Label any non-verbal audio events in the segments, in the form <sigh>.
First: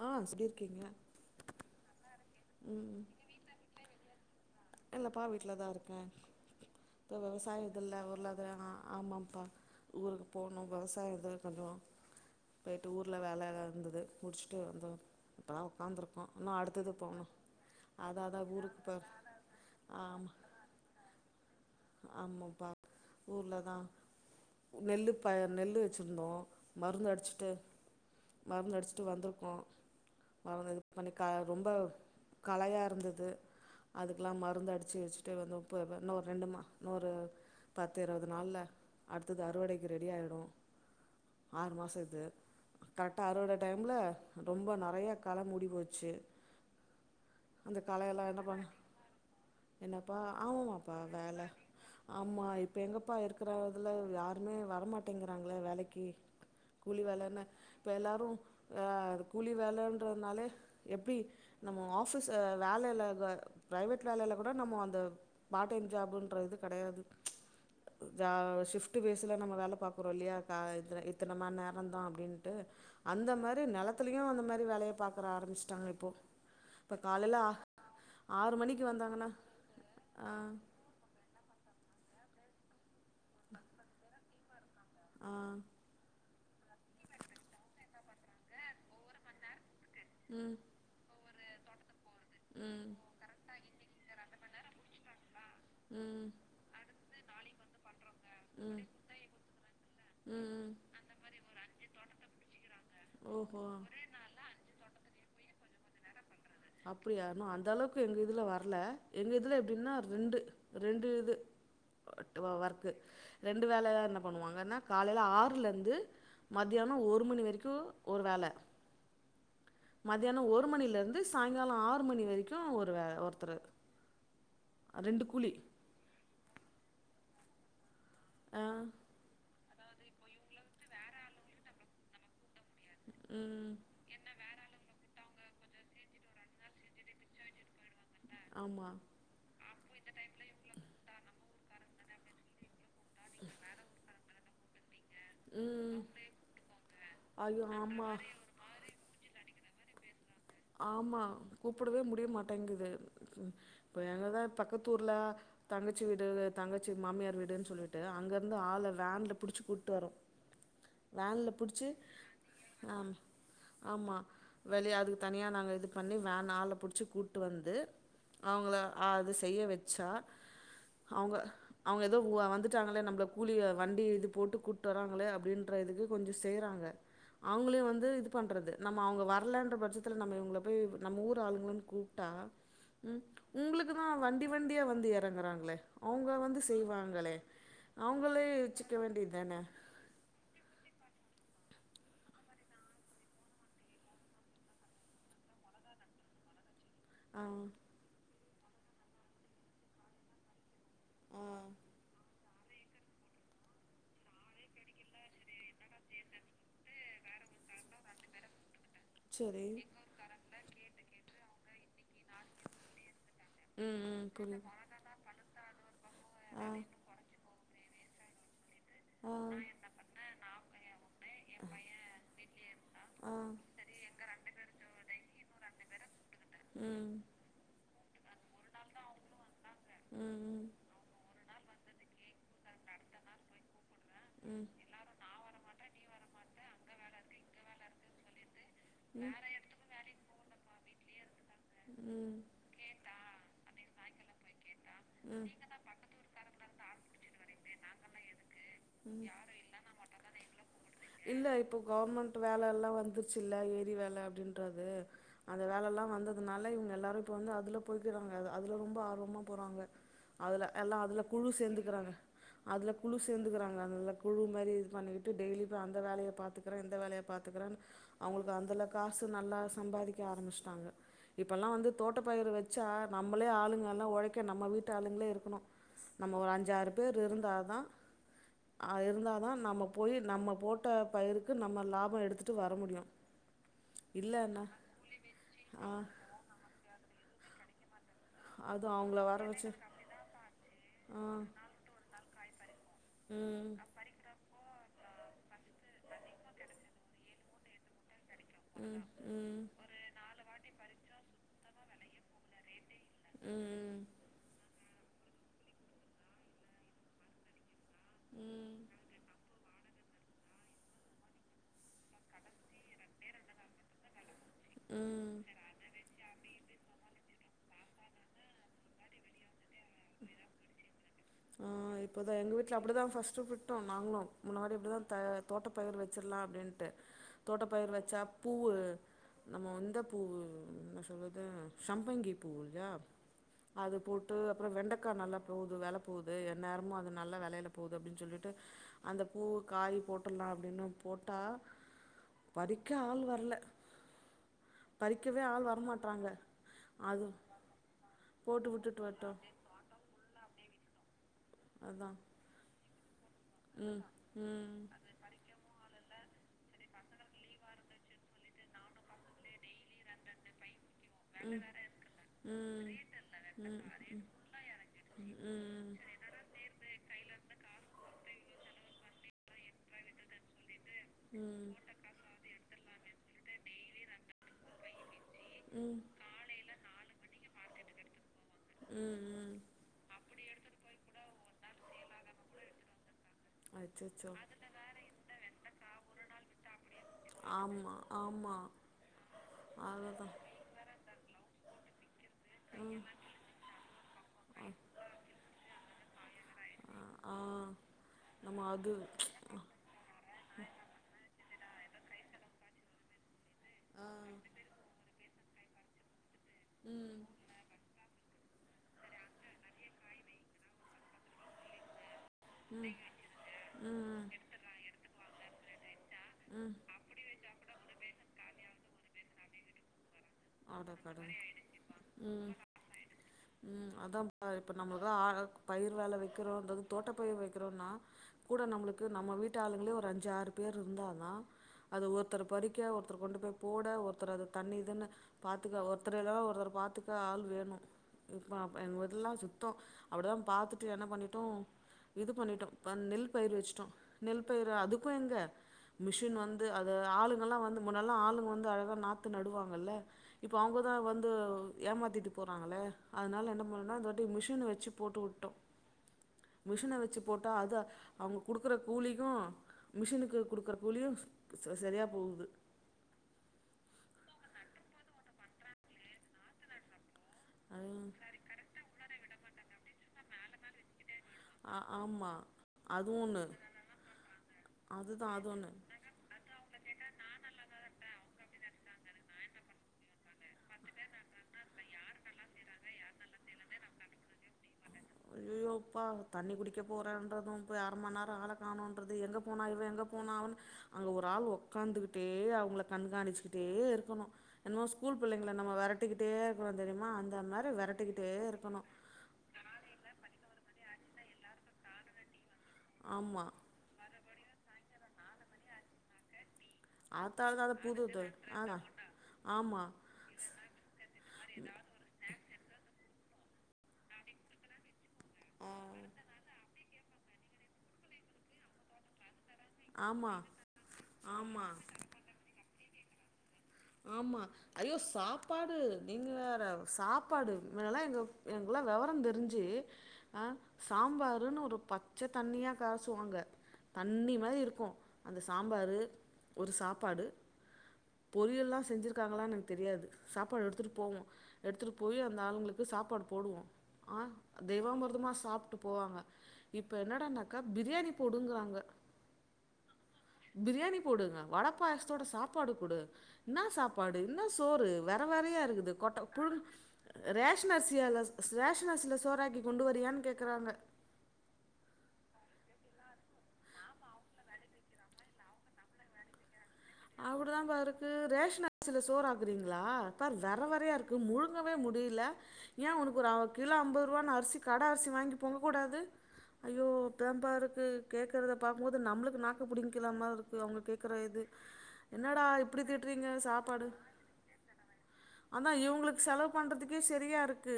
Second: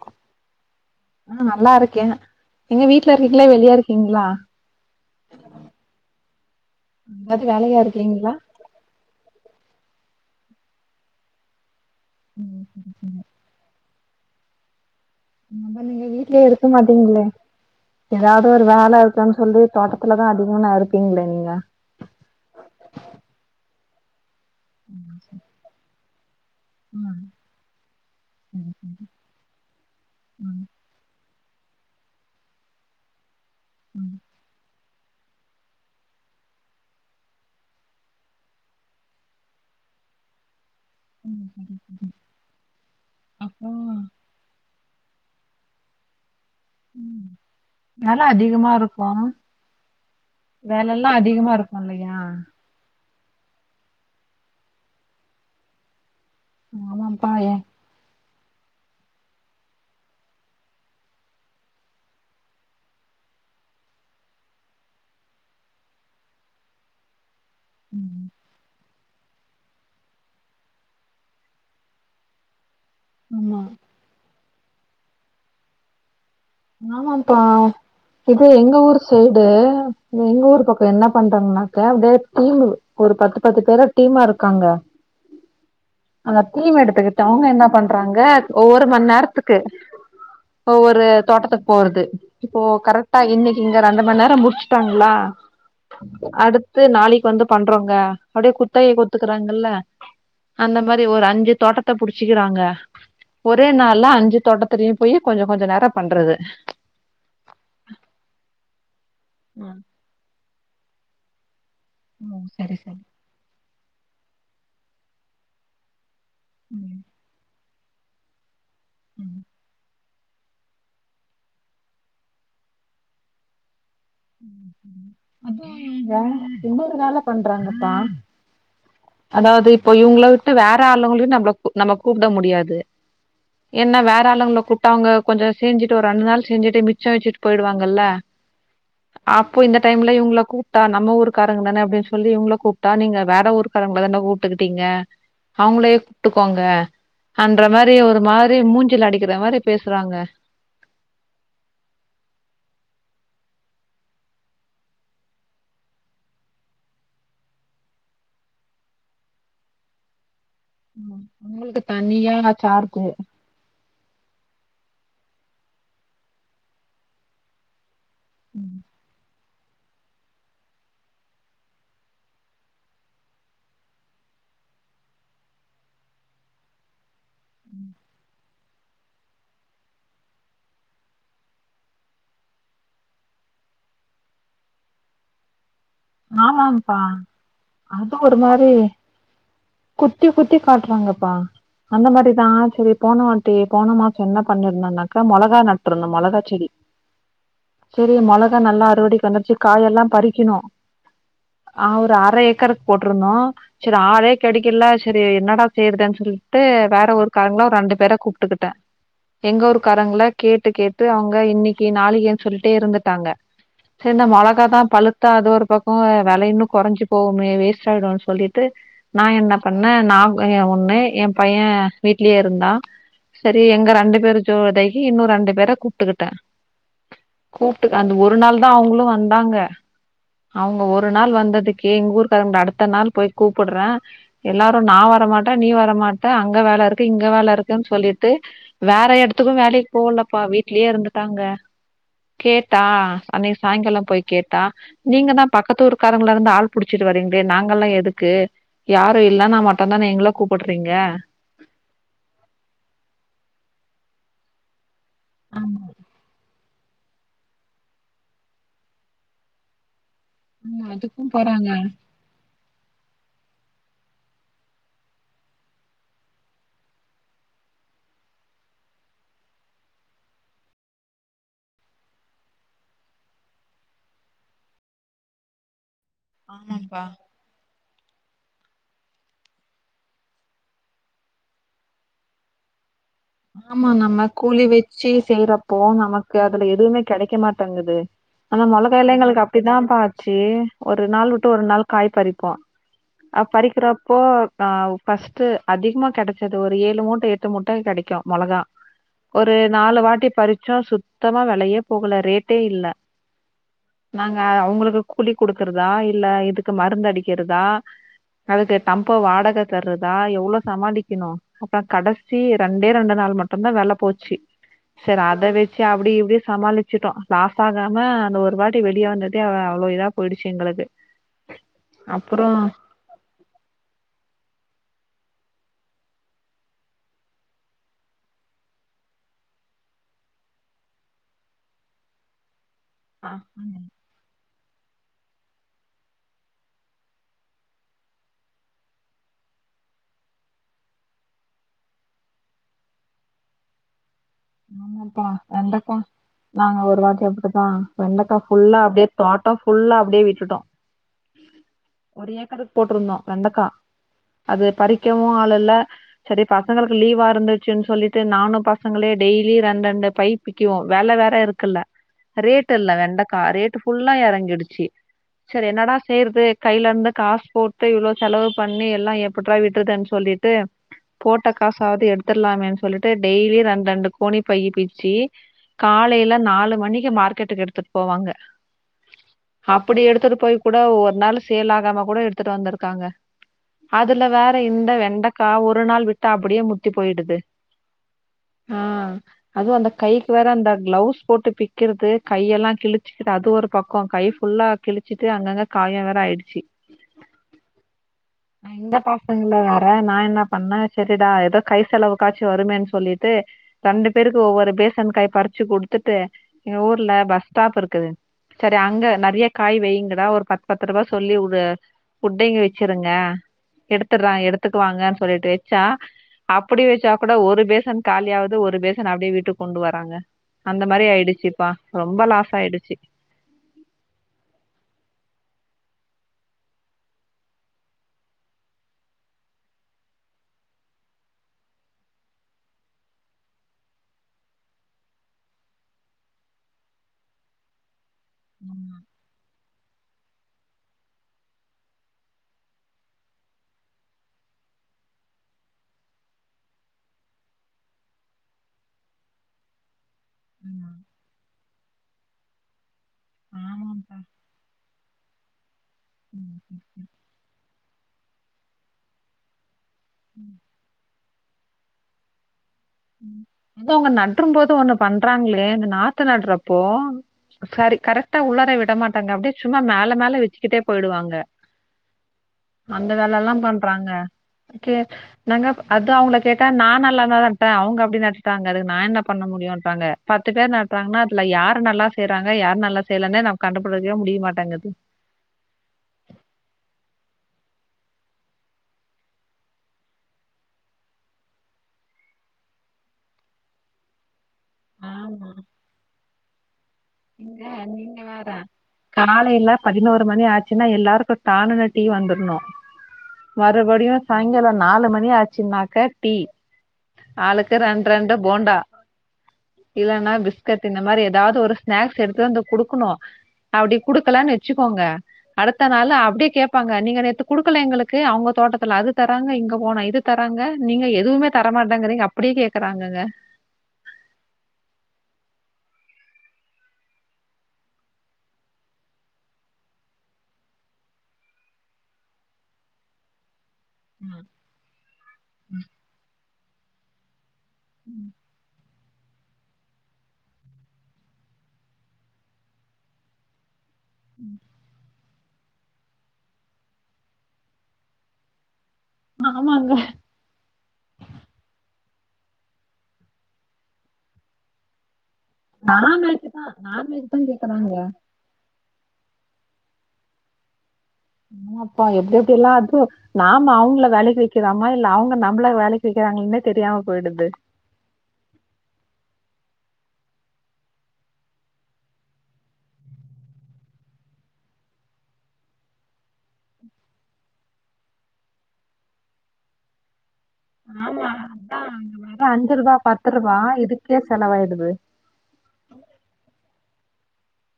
ஆ எப்டி இருக்கீங்க ஆ நல்லா இருக்கேன் எங்க வீட்டுல இருக்கீங்களா வெளிய இருக்கீங்களா இல்லப்பா வீட்டுலதா இருக்கேன் இப்ப எங்காவது விவசாயம் இது வேலையா இல்ல ஊருல இருக்கீங்களா ஆமாப்பா ஊருக்கு போனும் விவசாயம் தா கொஞ்ச ம் போயிட்டு ஊர்ல சரிங்க வேல எல்லா இருந்தது முடிச்சிட்டு வந்தோ இப்பதா நீங்க உக்காந்துருக்கோ வீட்ல இன்னு இருக்க அடுத்தது மாட்டீங்களே போணு அதா அதா ஏதாவது ஒரு ஊருக்கு போ வேல இருக்கு சொ லி தோட்டத்துல தா ஆமா அதிகமானா இருப்பீங்க நீங்க ஆமாப்பா ஊர்ல தா நெல்லு ம் சரி. பயர் நெல்லு சிருந்தோ ஆ மருந்து அடிச்சுட்டு சரி மருந்து அடிச்சுட்டு சரி. வந்திருக்கோம் ம் மருந்து இது பண்ணி க ரொம்ப கலையா இருந்தது. ம் அதுக்கெல்லாம் மருந்து அடிச் வச்சு வச்சுட்டு வந்தம் இன்னும் ஒரு ரெண்டுமா இன்னொரு பத்து இருவது நாள்ல அடுத்தது அறுவடைக்கு ரெடி ஆயிடும் ம் ஆறு சரி மாஷோ சரி. இது கரெக்டா அறுவடை அப்போ டைம்ல ரொம்ப நா நெறைய காள மூடி போச்சு ம் அந்த வேல களையெல்லா என்ன பண்ண அதிகமா இருக்கு என்னப்பா ஆமாமாப்பா வேலலாம் வேல அதிகமா இருக்கு இல்லையா ஆமா இப்பே எங்கப்பா இருக்கற இதுல யாருமே வரமாட்டேங்கிறாங்கள வேலைக்கு கூலி ஆமாப்பா வேலனு ஏ இப்ப எல்லாரு கூலி வேலன்றதுனாலே எப்டி நம்ம ஆஃபிஸ் வேலையில ப்ரைவேட் வேலையில விட நம்ம அந்த பார்ட் டைம் ஜாப்ன்றதுக் கெடையாது ம் ஜ ஷிஃப்ட் ஷிப்டு பேசுல நம்ம வேலை பாக்கறோம் இல்லையா இத்தனை நேரம்தான் அப்படின்ட்டு அந்த ஆமா மாரி நெலத்துலயும் அந்த மாரி வேலையை பாக்கற ஆரம்பிஷ்சிட்டாங்க இப்போ இப்ப காலைல ஆமாம்பா இது ஆறு எங்க மணிக்கு ஊர் வந்தாங்கன்னா சைடு ஆ எங்க ஊர் பக்கம் என்ன பண்றாங்கன்னா <unintelligible> ட டீமு ஒரு பத்து பத்து பேரா டீமா இருக்காங்க ஆ அந்த தீம் எடுத்துக்கிட்டு அவுங்க என்ன பண்றாங்க ஒவ்வொரு மண் நேரத்துக்கு ம் ஒரு தோட்டத்துக்கு போறது இப்போ ம் கரெக்டா இன்னைக்கு இங்க ரெண்டு மண் நேரம் முடச் டாங்களா ம் அடுத்து நாளைக் வந்து பண்றோங்க அப்படியே குத்தகைக்கு ஒத்துக்குறாங்கல்ல ம் அந்த மாரி ஒரு அஞ்சு தோட்டத்த புடிச்சிக்கிறாங்க ஓஹோ ஒரே நாள்ல அஞ்சு தோட்டத்தலயும் போய் கொஞ்சோ கொஞ்சோ நேர பண்றது. அப்படியானும் அந்த அளவுக்கு எங்க இதுல வர்ல எங்க இதில ம் எப்படின்னா ரெண்டு ரெண்டு இது வட்டு ம் சரி ஒர்க் சரி ரெண்டு வேல என்ன பண்ணுவாங்கன்னா காலைல ஆறுல இருந்து ம் மத்தியானம் ஒரு மணி வரைக்கும் கு ஒரு வேல ம் மதியான ஒரு மணில இருந்து சாய்ங்கால ஆறு மணி வரைக்கு ஒரு வே ஒருத்தரு ரெண்டு கூலி அதாங்க வேல என்ன வே வேல பண்றாங்கப்பா ஆ அதாவது இப்ப இவங்கள விட்டு வேற ஆளுவங்களயு நம்ள நம்ம கூப்ட முடியா து ம் ஏன்னா வேற ஆளுவங்ள கூப்ட்டா அங்க கொஞ்ச செஞ்சிட்டு ஒரு ரெண்டு நாள் செஞ்சுட்டு மிச்ச வெச்சுட்டு போயிடுவாங்கல்ல ஆமா அப்போ இந்த டைம்ல இவங்கள கூப்ட்டா நம்ம ஊர்க்காரங்க தானே அப்டின் சொல்லி இவங்கள கூப்ட்டா நீங்க வேற ஊர்க்காரங்கள தான கூப்ட்டுக்கிட்டிங்க அவங்களயே ம் கூப்ட்டுக்கோங்க ஐயோ அன்ற மாரி ஆமா ஒரு மாரி மூஞ்சில அடிக்கிற மாரி பேசறாங்க ஆமா கூப்பிடவே முடிய மாட்டேங்குது இப்ப எங்கதான் பக்கத்துர்ல தங்கச்சி வீடு தங்கச்சி மாமியார் வீடுன்னு சொல்லிட்டு அங்க இருந்து ஆள் வேன்ல புடிச்சு கூப்பிட்டு வரோம் ம், வேன்ல உங்களுக்கு புடிச்சு தனியா ஹ சார்ஜ் ஆமா வெளிய அது தனியாக நாங்க இது பண்ணி வேன் ஆளை பிடிச்சி கூட்டு வந்து அவங்கள அது செய்ய வச்சா அவங்க அவங்க ஏதோ வந்துட்டாங்களே நம்மள கூலி வண்டி இது போட்டு கூட்டு வராங்களே அப்படின்ற இதுக்கு கொஞ்சம் செய்யறாங்க அவங்களையும் வந்து இது பண்ணுறது நம்ம அவங்க வரலன்ற பட்ச த்துல நம்ம இவுங்கள போய் நம்ம ஊர் ஆளுங்களனு கூப்பிட்டா உ உங்களுக்குதான் வண்டி வண்டியா வந்து இறங்குறாங்களே ஆமாம்பா அது ஒரு அவங்களே மாரி வச்சுக்க வேண்டியது தான குத்தி குத்தி காட்டுறாங்க ப்பா அந்த மாரிதான் சரி போன வாட்டி போன மாசம் என்ன பண்ணிருந்தனாக்கா முளகா நட்டுருந்தம் முளகா செடி ஆ செரி முள நல்லா அறுவடைக்கு வந்துருச்சு காய எல்லாம் பறிக்கணும் ஆ அவரு அறை ஏக்கர் போட்டிருந்தோம் சரி ஆளே கிடைக்கல சரி என்னடா செய்யறதுேன்னு சொல்லிட்டு வேற ஊரு காரங்கள ஒரு ரெண்டு பேர கூப்பிட்டுக்கிட்டேன் எங்க சரி ஊருகாரங்கல கேட் டு கேட்டு அவங்க இன்னைக்கு நாளைக்குன் சொல்லிட்டே இருந்துட்டாங்க ம் செரி இந்த ம் மிளகா புரியுது தான் பழுத்தா அது ஒரு பக்கம் விலை இன்னும் குறைஞ்சு போகுமே வேஸ் சா ஆயிடும் சொல்லி ட்டு நா ஆ என்ன பண்ணேன் நா என் ஒண்ணு என் பையன் வீட்லயே இருந்தான் ஆ செரி எங்க ரெண்டு பேரு ஜோ இதாகி இன்னும் ரெண்டு பேர கூப்பிட்கு ட்டே ம் கூப் டு அந்த ஒரு நாள் தான் அவங்களும் வந்தாங்க உம் அவங்க ஒரு நாள் வந்ததுக்கே எங்க ஊருக்காரங்கள அடுத்த நாள் போய் கூப்பிடுறேன் ம் எல்லாரும் நா வரமாட்டேன் நீ வரமாட்டேன் அங்க வேலை இருக்கு இங்க வேலை இருக்குன்னு சொல்லிட்டு வேற இடத்துக்கும் வேலைக்கு போகல அப்பா வீட்லயே இருந்துட்டாங்க ம் கேட்டா அன்னைக்கு சாயங்காலம் போய் கேட்டா நீங்க தான் பக்கத்து ஊருக்காரவங்கள இருந்து ஆள் புடிச்சிட்டு வர்ரீங்களே நாங்கெல்லாம் எதுக்கு யாரும் இல்லைன்னா மட்டும்தான் நீங்க எங்களை கூப்பிடுறீங்க இல்ல இப்போ ல அப்படின்றது அந்த வேலை எல்லாம் வந்த அதனால இவங்க எல்லாரும் இப்ப வந்து அதுல போய்க்கிறாங்க அதுல ரொம்ப ஆர்வமா போறாங்க அதுல ஆமா எல்லாம் அதுல அதுக்கும் குழு போறாங்க சேர்ந்துக்கிறாங்க அதுல குழு சேர்ந்துக்கிறாங்க அந்த குழு மாதிரி இது பண்ணிக்கிட்டு டெய்லி போய் அந்த வேலையை பாத்துக்கிறேன் இந்த வேலையை பாத்துக்கிறேன் அவங்களுக்கு அதுல காசு நல்லா சம்பாதிக்க ஆரம்பிச்சுட்டாங்க இப்போல்லாம் வந்து தோட்டப்பயிற வச்சா நம்மளே ஆளுங்க எல்லா உழைக்க நம்ம வீட்டு ஆளுங்களே இருக்கணு நம்ம ஒரு அஞ்சாறு ஆமாப்பா பேர் இருந்தாதா அஹ் இருந்தாதா நம்ம போய் நம்ம போட்ட பயிருக்கு நம்ம லாபம் எடுத்து வர முடியும் ஆமா நம்ம கூலி வச்சு செய்யறப்போ ஆ நமக் அதுல எதுவுமே கிடைக்க மாட்டேங்குது னா அது நல்ல வேலை அவங்கள வர எங்களுக்கு வச்சு அப்டிதாம்பா ஆச்சு ஒரு ஆ நாள் விட்டு ஒரு நாள் காய் பறிப்போ அ ம் பறிக்கிறப்போ அஹ் ஃபர்ஸ்ட்டு அதிகமா கிடைச்சது ஒரு ஏழு மூட்டை எட்டு மூட்டை கிடைக்கு மொளகா ம் ஒரு ம் நாலு வாட்டி பறிச்சோ சுத்தமா விலையே போகல ரேட்டே இல்ல ம் நாங்க அவங்களுக்கு கூலி குடுக்குறதா இல்ல இதுக்கு மருந்து அடிக்கிறதா ம் அதுக்கு தம்ப வாடகக் தர்றதா எவ்வளோ சமாளிக்கணும் அப்புறோ கடைசி ரெண்டு ரெண்டேரெண்டு நாள் மட்டும்தா வெல போச்சு செரி ம் அதை வச்சு அப்டி இப்டி சமாளிச்சுட்டோ லாஸ் ஆகாம அந்த ஒரு வாட்டி வெளியே வந்ததே அவ்ளோ இதா போயிடுச்சு எங்களுக்கு ஆஹ் இப்போதான் அப்புறோ எங்க வீட்டுல அப்டிதா ஃபர்ஸ்ட் விட்டோ நாங்களு முன்னாிரி அப்டிதா த தோட்டப்பயிர் வச்சிடலா அப்டின்ட்டு தோட்டப்பயிரு வச்சா பூவு நம்ம இந்த பூவு என்ன சொல்றது சம்பங்கி பூவு ஹ ஆ அது போட்டு அப்புறோ வெண்டக்காய்நல்லா போகுது வெல போகுது எந நேரமு அது நல்ல வெலயில போகுது அப்டின்னு சொல்லிட்டு அந்த பூ காய் போட்டுடலாம் அப்டின்னு போட்டா பரிக்க ஆள் வரல ஆமாப்பா பறிக்கவே ஆள் வெண்டைக்கா வரமாட்றாங்க நாங்க ஒரு வாட்டி அது அப்படித்தா வெண்டக்கா போட்டு ஃபுல்லா விட்டுட்டு அப்டியே வட்டோ தோட்டம் ஃபுல்லா அப்டியே விட்டுட்டோ அதா ஒரு ஏக்கர்க் போட்டுருந்தோ வெண்டக்கா ம் அது ம் பறிக்கவு ஆளு இல்ல செரி பசங்களுக்கு லீவா இருந்துச்சுன்னு சொல்லிட்டு நானு பசங்களே டெய்லி ரெண்டு ரெண்டு பை பிக்கிவோ வெல வேற இருக்குல்ல ரேட்டு் இல்ல ம் வெண்டைக்கா ம் ம் ரேட்டு் ஃபுல்லா இறங்கிடுச்சு செரி என்னடா ம் செய்யறது கையில இருந்து காசு போட்டு இவ்வளோ செலவு பண்ணி எல்லா எப்ரடா விட்டுறதுேன்னு சொல்லிட்டு போட்ட காசாவது எடுத்தரலாமேன்னு சொல்லிட்டு டெய்லி ரெண்டு ரெண்டு கோணி பயி பிச்சி ம் ம் காலையில நாலு மணிக்கு மார்க்கெட்டுக்கு எடுத்து போவாங்க ம் அப்பிடி எடுத்துட்டு போய் கூட ஒவ்வொரு நாளு சேல் ஆகாம கூட எடுத்துட்டு வந்திருக்காங்க அதுல அச்சச்சோ வேற இந்த வெண்டக்கா ஒரு நாள் விட்டா அப்டியே முத்தி போயிடுது ஆமா ஆமா ஆ அதுவு அந்த அதுதா கைக்கு வேற அந்த கிளவுஸ் போட்டு ஃபி கிறது கையெல்லா கிழிச்சிகிட்டு அது ஒரு பக்கோ கை ஃபுல்லா கிழிச்சிட்டு அங்கங்க காயொ வே ஆயிடு ச்சி ஆ ஆ நம்ம அ அது இந்த பசங்கள வேற நா என்ன பண்ணே செரிடா எதோ கை செலவு காச்சி வருமேன் சொல்லிட்டு ஆ ரண்டு பேருக்கு ஒவ்வொரு பேசின் காய் பறிச்சு குடுத்துட்டு எங்க ஊர்ல ம் பஸ் ஸ்டாப் இருக்குது செரி அங்க நறியா காய் வெய்ங்கடா ஒரு பத் பத் ருபா சொல்லி உடு உட்டிங்க வெச்சிருங்க ம் எடுத்தர்றா எடுத்துக்குவாங்கன் சொல்லிட்டு ச்சா ம் அப்டி வெச்சா கூட ஒரு பேசன் ஆவுது ஒரு பேசன் அப்டே வீட்டுக் கொண்டு வராங்க அந்த மாரி அடக்கடவு ஆயிடுச்சுப்பா ரொம்ப லாஸ் ம் ம் ஆயிடுச்சு ம் அதாம்ப்பா இப்ப நம்மளுக்ளா அ அ பயிர் வேலே வெக்கிறோன்றது தோட்ட பயிர் வெக்கிறோன்னா கூட நம்மளுக்கு நம்ம வீட்டு ஆளுங்களே ஒரு அஞ்சு ஆறு பேர் இருந்தாதா அது ஒருத்தர் பறிக்க ஒருத்தர் கொண்டு போய் போட ஒருத்தர் அது தண்ணிதுன்னு பாத்துக்கா ஒருத்தர் இல்லன ஒருத்தர் பாத்துக்கா ஆள் வேணு இப்ப அப் ஆமா எங்கவீட்லா சுத்தோ அப்டிதா பாத்துட்டு என்ன பண்ணிட்டோ இது பண்ணிட்டோ ப நெல் பயிர் வெச்சுட்டோ நெல் பயிர அதுக்கு எங்க மிஷின் வந்து அத ஆளுங்கல்லா வந்து முன்னெல்லா ஆளுங்க வந்து அழகா நாத்து நடுவாங்கல்ல இப்போ ஆமா அவுங்கதா வந்து ஏமாத்திட்டு போறாங்கள்ல அதுனால என்ன <unintelligible> இந்த ஆமாம்ப்பா வாட்டி மிஷின வெச்சு போட்டு உட்டோ ம் மிஷின வெச்சி போட்டா அது அவுங்க குடுக்கற கூலிக்கூ மிஷினுக்கு குடுக்குற கூலியுஸ் செ செரியா போகுது ம் அது அவுங்க நட்ரும் போது ஒன்னு பண்றாங்ளே இந்த நாத்து நட்றப்போ சரி கரெக்ட்டா உள்ளாரயே விட மாட்டாங்க அப்டே சும்மா மேல மேல வெச்சுக்கிட்டே போயிடுவாங் க ஆமா அந்த அது வேலை ஒன்னு எல்லாம் பண்றாங்க கே அதுதா அது நாங்க ஒன்னு அத்தா அவுங்ள கேட்டா நா நல்லாந்தாதா ங்க அப்டி நட்டுட்டாங்க அதுகு நா என்ன பண்ண முடியுன்றாங்க பத்து பேர் நட்றாங்கன்னா அதுல யார் நல்லா செய்றாங்க யார் நல்லா செய்யலனே நம் கண்டுபுடிக்கவே முடிய மாட்டங்கிது அய்யயோ அப்பா தண்ணி குடிக்க போறேன்றதும் போயி அர மண் நேரோ ஆள காணோன்றது எங்க போனா இவ எங்க போன அவன் அங்க ஒரு ஆள் ஒக்காந்துகிட்டே அவுங்கள கண்காணிச்சுகிட்டே இருக்கணு என்மோ ஸ்கூல் பிள்ளைங்கள நம்ம வெரட்டிக்கிட்டேருக்கவ இங்க நீங்க வேற கனாலெல்ல பதினோர் ரு மணி ஆச்சுன்னா எல்லாருக்கூ டான்னுனு டீ வந்துர்ணூ ஆமா மறுபடியூ சாய்ங்காலே நாலு மணி ஆச்சுன்னாக்கா டி ஆத்தாளுக்கு ஆளுக்கு அது ரெண் புது ரெண்டு போண்டா தொழில் ஆமா ஆமா இல்லனா பிஸ்கட்டு இந்த மாரி ஏதாவ்து ஒரு எடுத்து வந்து குடுக்கணூ அப்டி குடுக்கலன் வச்சுக்கோங்க அடுத்த நாள் அப்டியே கேப்பாங் க நீங்க நேத்து குடுக்கல எங்களுக்கு அவுங்க தோட்டத்துல அது த ங்க இங்க போனா இது ஆமா தராங்க நீங்க எதுவுமே தர ஆமா மாட்டேங்கிறீங்க அப்டியே கேக் க்கறாங்கங்க ஆமா ஐயோ சாப்பாடு நீங்க வேற சாப்பாடு மேலா எங்க எங்கல்லா வெவரோந்தெரிஞ்சு அ சாம்பாருன்னு ஒரு பச்ச தண்ணியா கரசுவாங்க தண்ணி ம். மாதி இருக்கூ அந்த சாம்பாரு ஒரு சாப்பாடு ம் பொரியெல்லா செஞ்சுருக்காங்களான் எனக்கு தெரியாது சாப்பாடு எடுத்துட்டு போவோ எடுத்துட்டு போய் அந்த ஆளுங்களுக்கு சாப்பாடு போடுவோ ஆ தேவாமிர்தமா ஸ் சாப்ட்டு போவாங்க இப்போ என்னடனாக்கா பிரியாணி போடுங்கறாங்க ஆமாங்க பிரியாணி போடுங்க வடப்பாயஸ் தோட சாப்பாடு குடு என்னா சாப்பாடு என்ன சோறு வே ற வேறையா இருக்குது கொட்ட நான்வெஜ் தான் நான்வெஜ் <unintelligible> தான் ரேஷன் கேக்குறாங்க அரிசியால ரேஷன் சில சோறாக்கி கொண்டு வரியான்னு கேக்குறாங்க ஆமாப்பா எப்டி எப்டி எல்லா அதுவூ நாம அவங்கள வேலைக்கு வக்கிறாமா இல்ல அவங்க நம்மள வேலைக்கு வக்கிறாங்கனே அப்டிதாம்பா இருக்கு ரேஷன் அரிசில சோறாக்குறீங் ளா பார் வெர வெரையா இருக்கு முழுங்கவே முடில ஏ உனக்கு ஒரு கிலோ அம்பதுரூவான் அரிசி கட அரிசி வாங்கி பொங்கக்கூடாது ஐயோ பேம்பாருக்கு கேக்குறத பாக்கும்போது நம்மளுக்கு நாக்க பிடிங்க்கலாமா மார் இருக்கு அவங்க கேக்கற இது என்னடா தா அஞ்சு இப்படி ரூபா பத்து திட்டுறீங்க ரூபா சாப்பாடு இதுக்கே செலவாயிடுது கே செரியாருக்கு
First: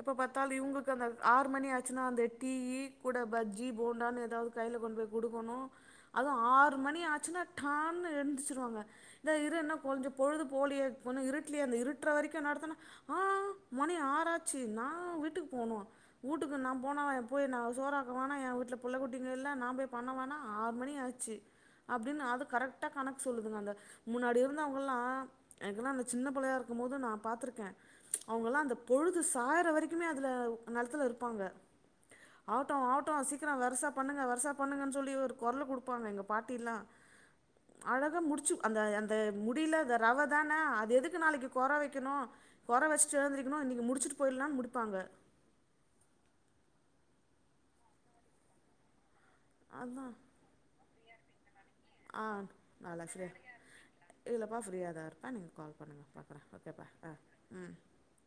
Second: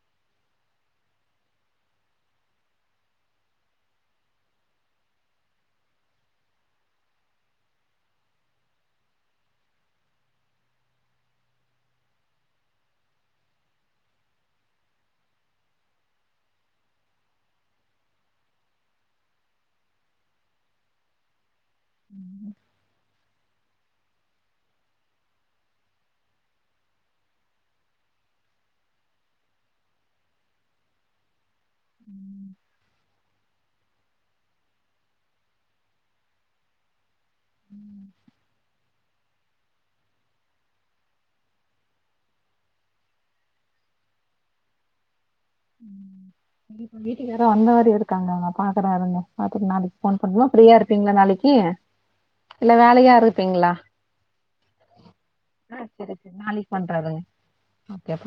எப்ப பாத்தால் இவுங்குக்கு அந்த ஆறுமணி ஆச்சுனா டீ கூட பஜ்ஜி போண்டா எதாவ்து கைல கொண்டுபோய் குடுக்கணூ அதுவூ ஆறுமணி ஆச்சுனா டான்னு எஞ்சிருவாங்க த இரு ன்னு கொஞ்சோ பொழுது போலயே வொன்னும் இருட்டிலேயே அந்த இருட்ட வரைக்கும் நடத்தணு ஹா மணி ஆறாச்சி நா வீட்டுக்கு போனு வூட்டுக்கு நா போனா எப் போயி சோராக வேணா என் வீட்ல புள்ள குட்டிங்க இல்ல நான் போய் பண்ண வாணா ஆறு மணி ஆச்சு அப்டின்னு அது கரெக் டா கணக்கு சொல்லுதுங்க அந்த முன்னாடி இருந்தவங்கல்லாம் எனக்கல்லாம் அந்த சின்ன புள்ளையா இருக்கும் போது நான் பாத்துருக்க அவங்கல்லாம் அந்த பொழுது சாயிர வரைக்குமே அதுல நிலத்துல இருப்பாங்க அவுட்டு ஆவுட்டு சி க்கிற வருசா பண்ணுங்க வருசா பண்ணுங்கன்னு சொல்லி ஒரு குரல கொடுப்பாங்க எங்க பாட்டிலா அழக முடிச்சு அந்த அந் த முடியல இந்த ரவ தானே அது எதுக்கு நாளைக்கு குற வைக்கணும் குற வச்சிட்டு எழுந்திரக்கணும் இன்னைக்கி முடிச்சிட்டு போயிடலனான்னு முடிப்பாங்க ம் வீட்டுக்கு யாரோ வந்த மாரி இருக்காங்க பாக்குற இருங்க பாத்துட் நாளைக்கு அதா ஃபோன் பண்ணுவோ ஃப்ரீயா இருப் பீங்களா நாளைக்கு ஆ இல்ல நல்லா வேலையா ஃப்ரீ இருப்பீங்களா இல்லப்பா ஃப்ரீயா தான் இருப்பே நீங்க கால் ஆ பண்ணுங்க சரி சரி பாக்குறே நாளைக்கு ஓகேப்பா ஆ பண்றதுங்க ம் ஓகேப்பா